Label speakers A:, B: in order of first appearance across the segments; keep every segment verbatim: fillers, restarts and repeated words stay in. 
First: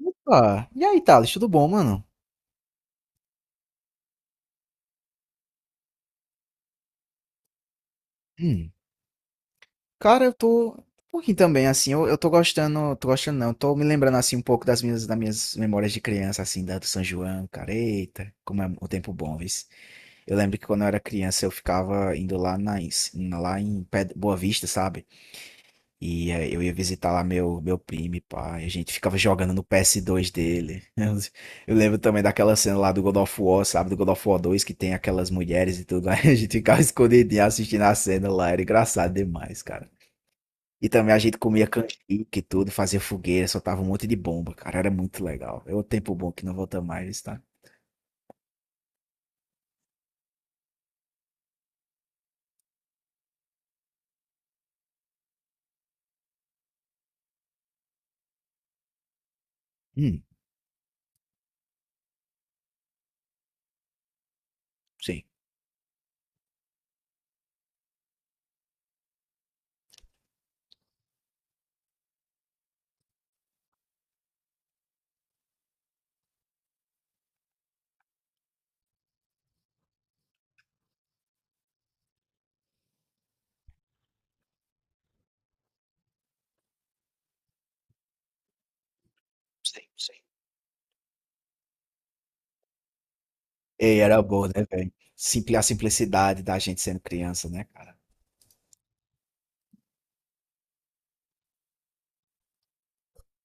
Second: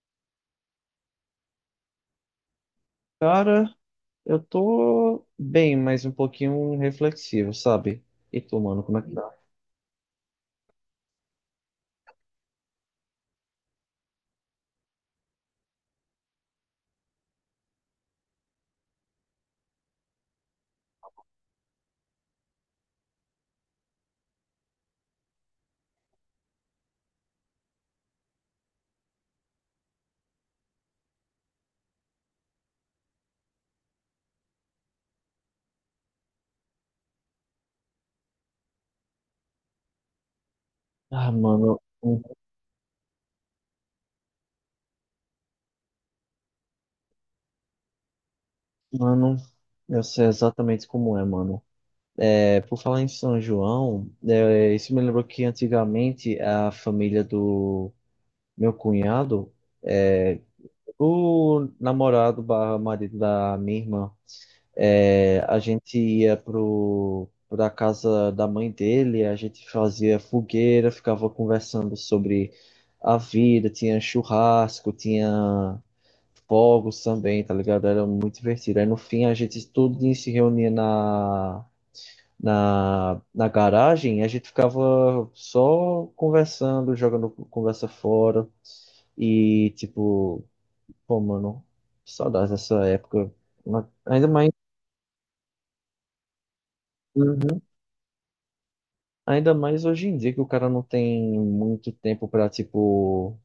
A: Opa! E aí, Thales, tudo bom, mano?
B: Cara, eu tô bem, mas um pouquinho reflexivo, sabe? E tu,
A: Hum.
B: mano, como é que tá?
A: Cara, eu tô um pouquinho também, assim, eu, eu tô gostando, tô gostando não, tô me lembrando, assim, um pouco das minhas, das minhas memórias de criança, assim, da do São João, cara, eita, como é o tempo bom, vis. Eu lembro que quando eu era criança, eu ficava indo lá na, em- lá em Ped- Boa Vista, sabe? E eh, eu ia visitar lá meu, meu primo, pai. A gente ficava jogando no P S dois dele. Eu, eu lembro também daquela cena lá do God of War, sabe? Do God of War dois que tem aquelas mulheres e tudo. Aí a gente ficava escondidinho assistindo a cena lá. Era engraçado demais, cara. E também a
B: Ah,
A: gente comia
B: mano,
A: canjica
B: um-
A: e tudo, fazia fogueira, soltava um monte de bomba, cara. Era muito legal. É outro tempo bom que não volta mais, tá?
B: mano, eu sei exatamente como é, mano. É, por falar em São João, é, isso me lembrou que antigamente a família do meu cunhado,
A: Hum,
B: é, o namorado barra marido da minha irmã,
A: sim.
B: É, a gente ia pro, pra casa da mãe dele, a gente fazia fogueira, ficava conversando sobre a vida, tinha churrasco, tinha fogos também, tá ligado? Era muito divertido. Aí no fim a gente todo dia se reunia na, na, na garagem e a gente ficava só conversando, jogando conversa fora e
A: Sim, sim.
B: tipo, pô, mano, saudades dessa época. Mas
A: E era
B: ainda
A: bom,
B: mais.
A: né, velho? Simpli a simplicidade da gente sendo criança,
B: Uhum.
A: né, cara?
B: Ainda mais hoje em dia que o cara não tem muito tempo para, tipo,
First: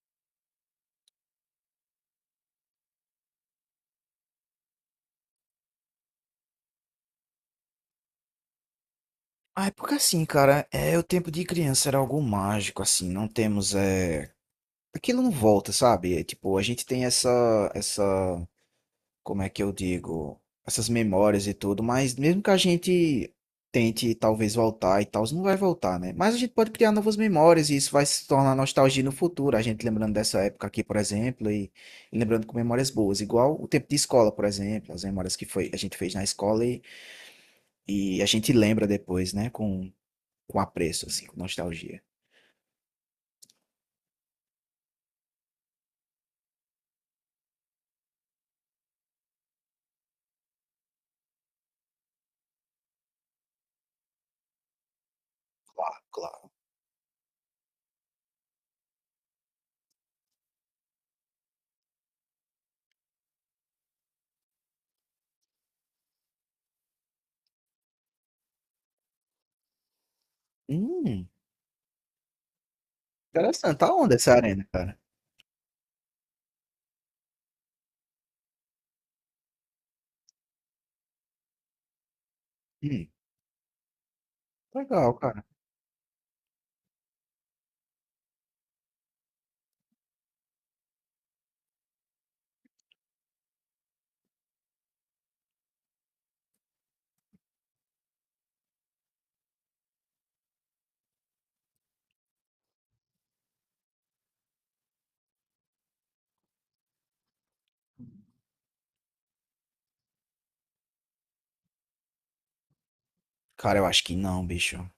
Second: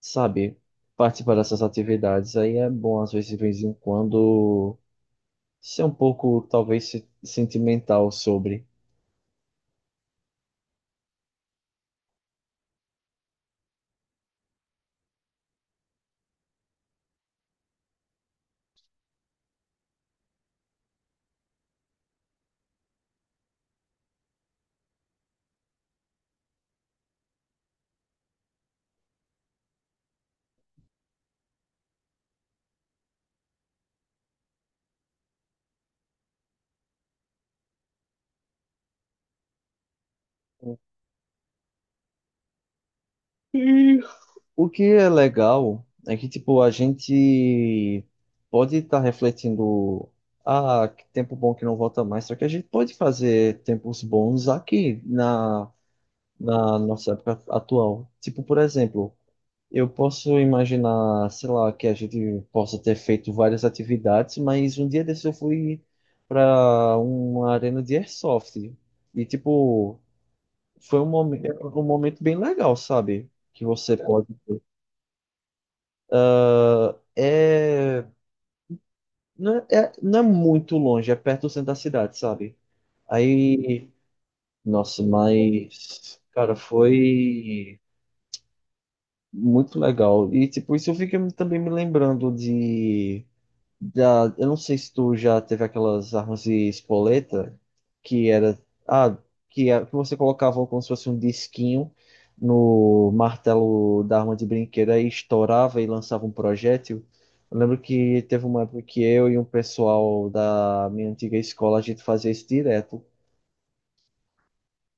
B: sabe, participar dessas atividades. Aí é bom, às vezes, de vez em quando, ser um pouco, talvez, se- sentimental sobre.
A: Ah, é porque assim, cara, é o tempo de criança era algo mágico, assim, não temos, é... Aquilo não volta, sabe? É, tipo, a gente tem essa, essa, como é que eu digo, essas memórias e tudo, mas mesmo que a gente tente talvez voltar e tal, não vai voltar, né? Mas a gente pode criar novas memórias e isso vai se tornar nostalgia no futuro, a gente lembrando dessa época aqui, por exemplo, e, e lembrando com memórias boas, igual o tempo de escola, por exemplo, as memórias que foi, a gente fez na escola e, e a gente lembra depois, né? Com com apreço, assim, com nostalgia.
B: O que é legal é que, tipo, a gente pode estar refletindo, ah, que tempo bom que não volta mais, só que a gente pode fazer tempos bons aqui na,
A: Claro, claro.
B: na nossa época atual. Tipo, por exemplo. Eu posso imaginar, sei lá, que a gente possa ter feito várias atividades, mas um dia desse eu fui para uma arena de airsoft. E, tipo, foi um
A: Hum,
B: momento, um momento bem legal, sabe? Que
A: interessante. Tá
B: você
A: onde
B: pode.
A: essa arena, cara?
B: É... Não é, é- não é muito longe, é perto do centro da cidade, sabe?
A: Hum,
B: Aí, nossa,
A: legal, cara.
B: mas, cara, foi muito legal. E, tipo, isso eu fiquei também me lembrando de. Da, eu não sei se tu já teve aquelas armas de espoleta que era, ah, que, é- que você colocava como se fosse um disquinho no martelo da arma de brinquedo e estourava e lançava um projétil. Eu lembro que teve uma época que eu e um pessoal da minha antiga escola a gente fazia isso direto.
A: Cara, eu acho que não, bicho.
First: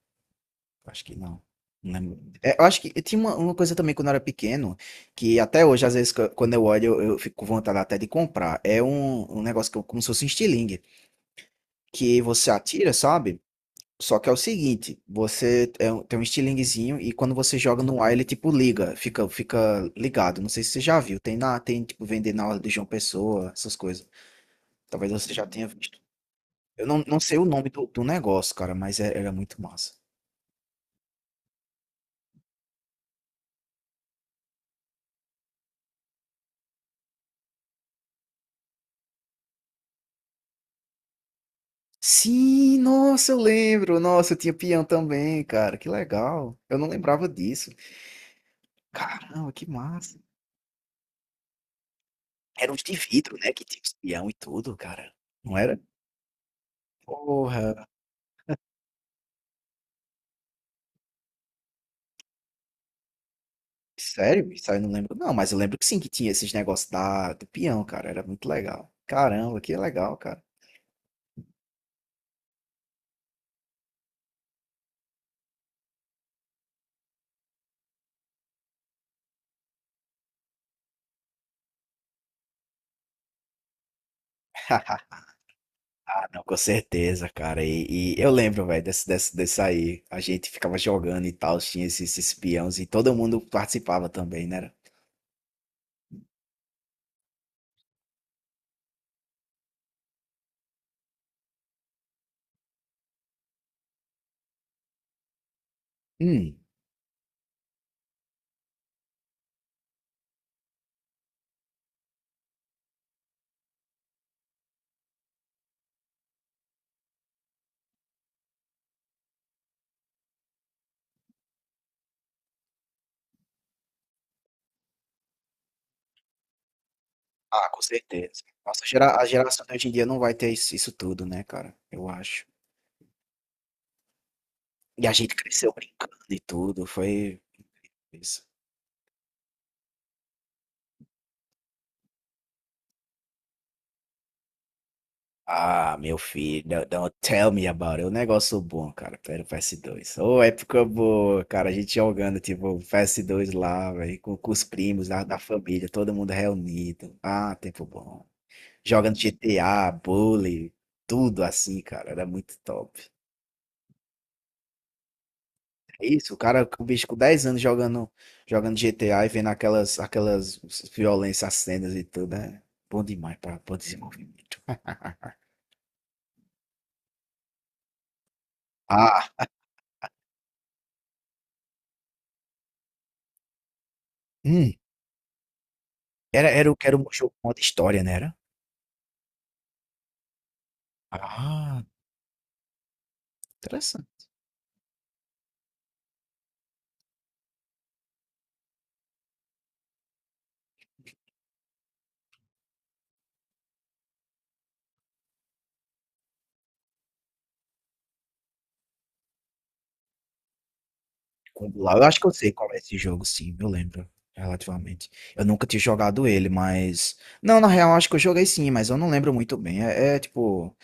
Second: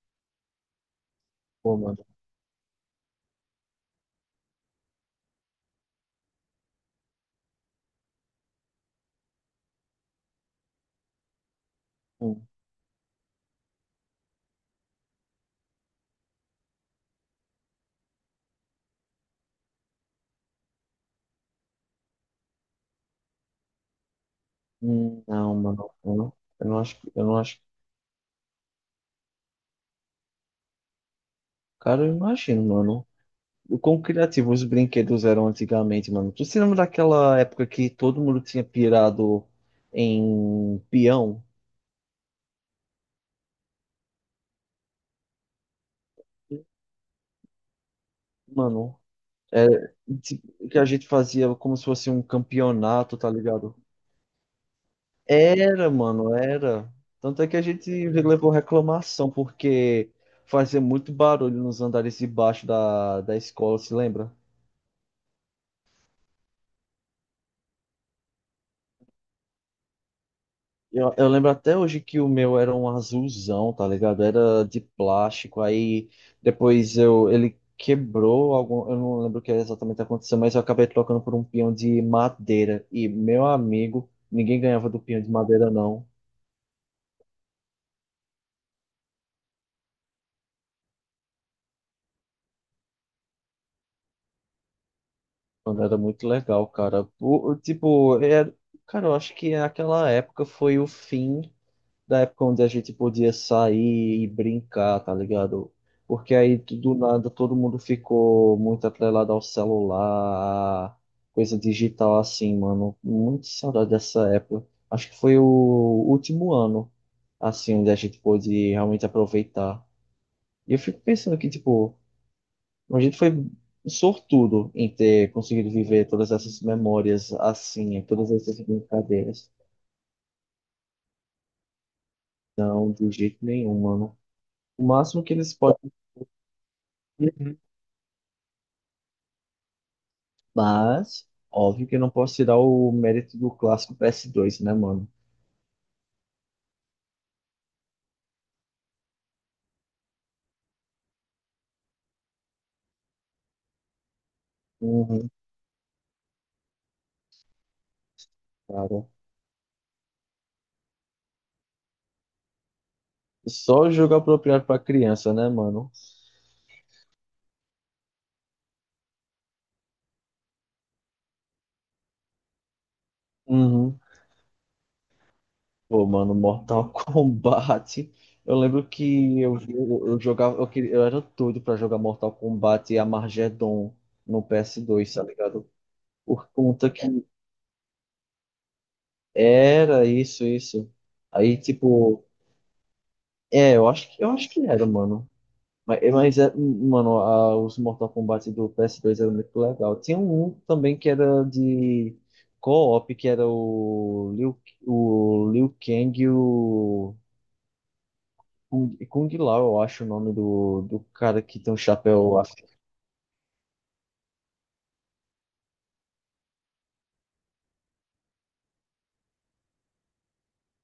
A: Eu acho que não.
B: Pô,
A: Não
B: mano.
A: lembro. É, eu acho que tinha uma, uma coisa também quando eu era pequeno, que até hoje, às vezes, qu- quando eu olho, eu, eu fico com vontade até de comprar. É um, um negócio que, eu- como se fosse um estilingue, que
B: Hum.
A: você atira, sabe? Só que é o seguinte, você é um- tem um estilinguezinho e quando você joga no ar, ele tipo liga, fica, fica ligado. Não sei se você já viu, tem na, tem tipo vender na hora de João Pessoa, essas coisas. Talvez
B: Hum.
A: você já
B: Não,
A: tenha
B: mano.
A: visto.
B: Eu não, eu não
A: Eu
B: acho,
A: não, não
B: eu
A: sei
B: não
A: o
B: acho.
A: nome do, do negócio, cara, mas é- era muito massa.
B: Cara, eu imagino, mano, o quão criativos os brinquedos eram antigamente, mano. Tu se lembra daquela época que todo mundo tinha pirado em peão?
A: Sim, nossa, eu lembro. Nossa, eu tinha peão também, cara. Que legal. Eu não lembrava disso.
B: Mano,
A: Caramba, que
B: é,
A: massa.
B: ti- que a gente fazia como se fosse um
A: Eram uns de
B: campeonato, tá
A: vidro, né, que
B: ligado?
A: tinha os peão e tudo, cara. Não era?
B: Era, mano, era. Tanto é que a
A: Porra.
B: gente levou reclamação, porque fazia muito barulho nos andares de baixo da, da escola, se lembra?
A: Sério? Isso aí eu não lembro. Não, mas eu lembro que sim, que tinha esses negócios da, do peão, cara. Era muito legal. Caramba, que legal, cara.
B: Eu, eu lembro até hoje que o meu era um azulzão, tá ligado? Era de plástico, aí depois eu, ele quebrou algum, eu não lembro o que exatamente aconteceu, mas eu acabei trocando por um peão de madeira. E, meu amigo, ninguém ganhava do peão de madeira, não.
A: não, com certeza, cara. E, e eu lembro, velho, desse, desse, desse aí. A gente ficava jogando e tal, tinha esses, esses peões e todo mundo participava também, né?
B: Mano, era muito legal, cara. O, o- tipo, é, cara, eu acho que aquela época foi o fim da época onde a gente podia sair e brincar, tá ligado? Porque aí
A: Hum.
B: tu- do nada todo mundo ficou muito atrelado ao celular, à coisa digital assim, mano. Muito saudade dessa época. Acho que foi o último ano, assim, onde a gente pôde realmente aproveitar. E eu fico pensando que, tipo, a gente foi sortudo em ter conseguido viver todas essas memórias
A: Ah, com
B: assim, todas
A: certeza.
B: essas
A: Nossa, a gera- a
B: brincadeiras.
A: geração de hoje em dia não vai ter isso, isso tudo, né, cara? Eu acho.
B: Não, de jeito nenhum, mano. O
A: E a
B: máximo que
A: gente
B: eles
A: cresceu
B: podem.
A: brincando e tudo. Foi.
B: Mas, óbvio que eu não posso tirar o mérito do clássico P S dois, né, mano?
A: Ah, meu filho, não, não, tell me about it. É um negócio bom, cara. Pera, P S dois. Ô, é época boa, cara. A gente jogando, tipo, P S dois lá, velho, com, com os primos da,
B: Uhum,
A: da família, todo mundo reunido. Ah, tempo bom.
B: cara.
A: Jogando G T A, Bully, tudo assim, cara. Era muito top.
B: Só jogo apropriado pra criança, né, mano?
A: É isso, o cara, o bicho com dez anos jogando, jogando G T A e vendo aquelas, aquelas violências, cenas e tudo, né? Bom demais para o
B: Uhum.
A: desenvolvimento.
B: Pô, mano, Mortal Kombat. Eu lembro
A: Ah,
B: que eu, eu, eu jogava, eu, queria, eu era doido pra jogar Mortal Kombat e Armageddon no
A: hum.
B: P S dois, tá ligado? Por
A: Era, era, o-
B: conta
A: era um
B: que
A: jogo modo história, né? Era?
B: era isso, isso. Aí,
A: Ah,
B: tipo, é, eu acho
A: interessante.
B: que, eu acho que era, mano. Mas, eh, mas é, mano, a- os Mortal Kombat do P S dois eram muito legal. Tinha um também que era de co-op, que era o Liu, o Liu Kang e o Kung, Kung Lao, eu acho o nome do, do cara que tem um
A: Congular, eu acho que eu
B: chapéu
A: sei
B: assim.
A: qual é esse jogo, sim, eu lembro, relativamente. Eu nunca tinha jogado ele, mas. Não, na real, acho que eu joguei sim, mas eu não lembro muito bem. É, é, tipo.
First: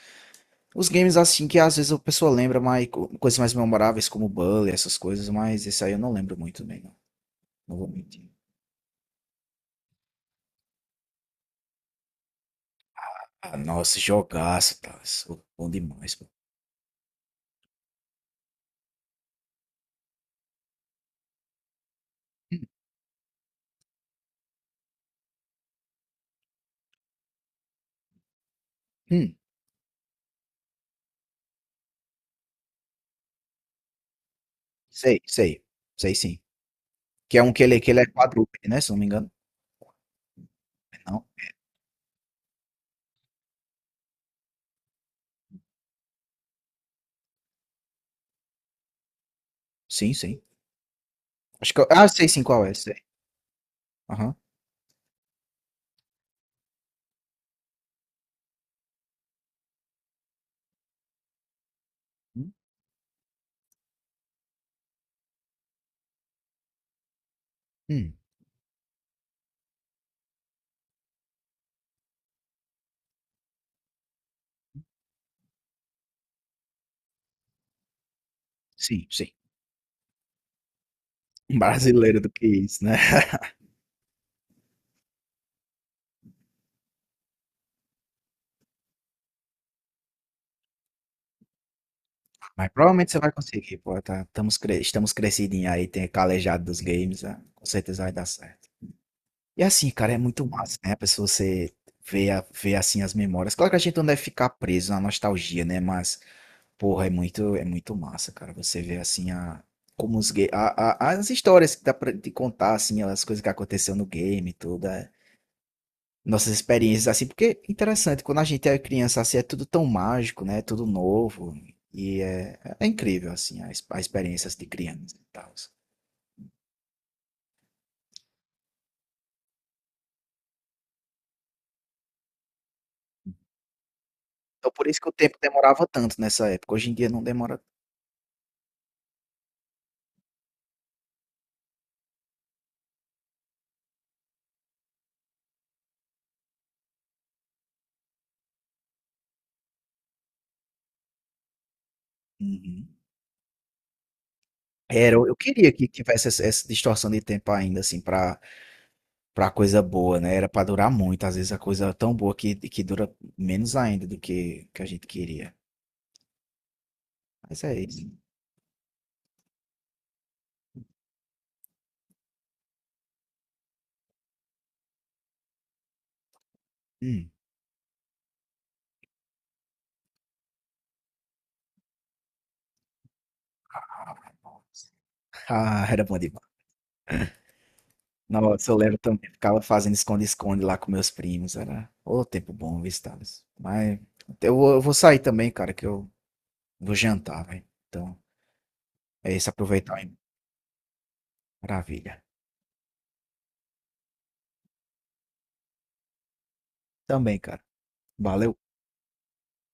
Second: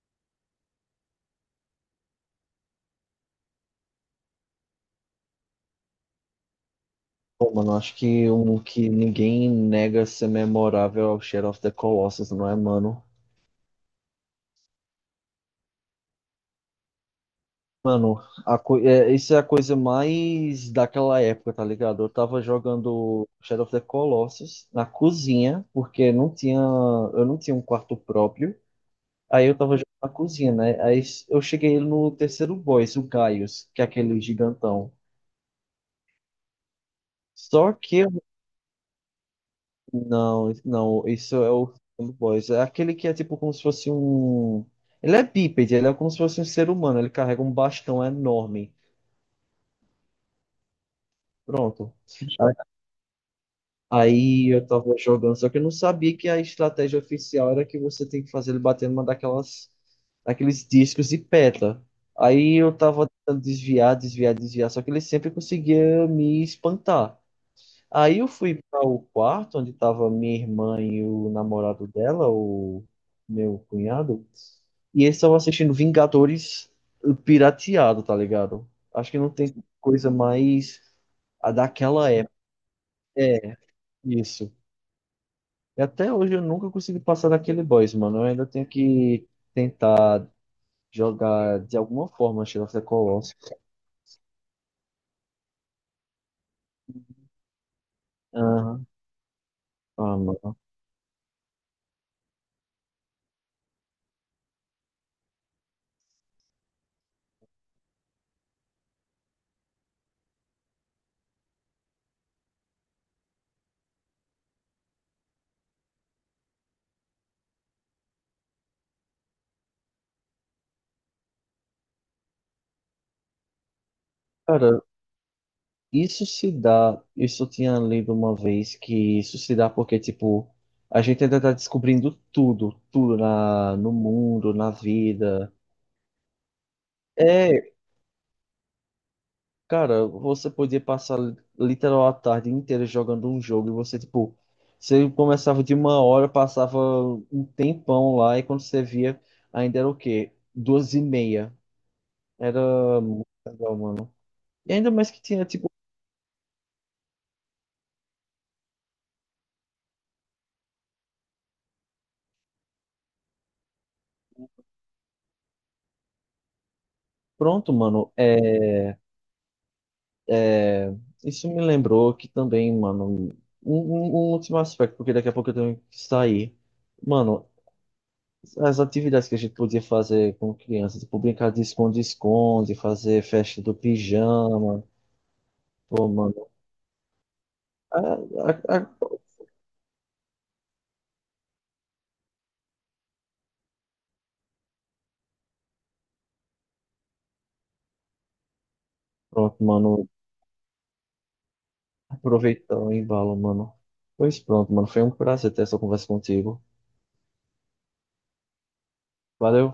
A: Os games assim que às vezes a pessoa lembra mais co- coisas mais memoráveis, como Bully, essas coisas, mas esse aí eu não lembro muito bem, não.
B: Pô, mano,
A: Não vou
B: acho
A: mentir.
B: que um que ninguém nega ser memorável é o Shadow of the Colossus, não é, mano?
A: Ah, nossa, jogaço, tá. Isso é bom demais, pô.
B: Mano, a co... é, isso é a coisa mais daquela época, tá ligado? Eu tava
A: Hum,
B: jogando Shadow of the Colossus na cozinha, porque não tinha... eu não tinha um quarto próprio.
A: hum,
B: Aí eu tava jogando na cozinha, né? Aí s- eu cheguei no terceiro boss, o Gaius, que é aquele gigantão.
A: sei, sei. Sei sim. Que é um que
B: Só
A: ele, que
B: que
A: ele é
B: eu...
A: quadrúpede, né? Se eu não me engano.
B: não, não,
A: Não.
B: isso é o segundo boss. É aquele que é tipo como se fosse um. Ele é bípede, ele é como se fosse um ser humano, ele carrega um bastão enorme.
A: Sim, sim. Acho que eu...
B: Pronto.
A: Ah, sei sim qual é, sei. Aham.
B: Aí eu tava jogando, só que eu não sabia que a estratégia oficial era que você tem que fazer ele bater numa daquelas, daqueles discos de pedra. Aí eu tava tentando desviar, desviar, desviar, só que ele sempre conseguia me espantar.
A: Hum,
B: Aí eu fui para o quarto onde tava minha irmã e o namorado dela, o meu cunhado, e eles estavam assistindo Vingadores pirateado, tá ligado?
A: sim,
B: Acho que
A: sim.
B: não tem coisa mais a
A: Um
B: daquela
A: brasileiro do
B: época.
A: que isso, né?
B: É, isso. E até hoje eu nunca consegui passar daquele boss, mano. Eu ainda tenho que tentar jogar de alguma forma Shadow
A: Mas
B: of the
A: provavelmente você vai
B: Colossus.
A: conseguir, pô, tá, estamos, cre estamos crescidinhos aí, tem calejado dos games, né? Com certeza vai dar certo.
B: Aham.
A: E assim, cara,
B: Ah,
A: é muito
B: mano.
A: massa, né? A pessoa você vê, a, vê assim as memórias. Claro que a gente não deve ficar preso na nostalgia, né? Mas, porra, é muito, é muito massa, cara. Você vê assim a, como os ga- a, a- as histórias que dá pra te contar, assim, as coisas que aconteceu no game e tudo. É. Nossas experiências assim, porque é interessante, quando a gente é criança assim, é tudo tão mágico, né? É tudo novo e é, é incrível assim as, as experiências de
B: Cara,
A: criança e tal.
B: isso se dá. Isso eu tinha lido uma vez que isso se dá porque, tipo, a gente ainda tá descobrindo tudo, tudo na, no mundo,
A: Então
B: na
A: por isso que o tempo
B: vida.
A: demorava tanto nessa época. Hoje em dia não demora.
B: É, cara, você podia passar literal a tarde inteira jogando um jogo e você, tipo, você começava de uma hora, passava um tempão lá e quando você via, ainda era o quê? Duas e meia.
A: Uhum.
B: Era muito legal, mano. E ainda mais
A: Era,
B: que
A: eu eu
B: tinha, tipo,
A: queria que tivesse essa essa distorção de tempo ainda, assim, pra pra coisa boa, né, era pra durar muito, às vezes a coisa é tão boa que que dura menos ainda do que que a gente queria. Mas
B: pronto,
A: é isso.
B: mano, é, é... isso me lembrou que também, mano, um, um- um último aspecto, porque daqui a pouco eu tenho que sair.
A: Hum.
B: Mano, as atividades que a gente podia fazer com criança, tipo brincar de esconde-esconde, fazer festa do pijama.
A: Ah, era
B: Pô,
A: bom demais.
B: mano. a- a-
A: Nossa, eu
B: a-
A: lembro também, ficava fazendo esconde-esconde lá com meus primos, era ô tempo bom, viu, Thales. Mas eu vou eu vou sair também, cara, que eu vou jantar, velho. Então, é isso,
B: Pronto,
A: aproveitar,
B: mano.
A: hein. Maravilha.
B: Aproveitar o embalo, mano. Pois pronto, mano. Foi um prazer ter essa conversa contigo.
A: Também, cara. Valeu.
B: Valeu.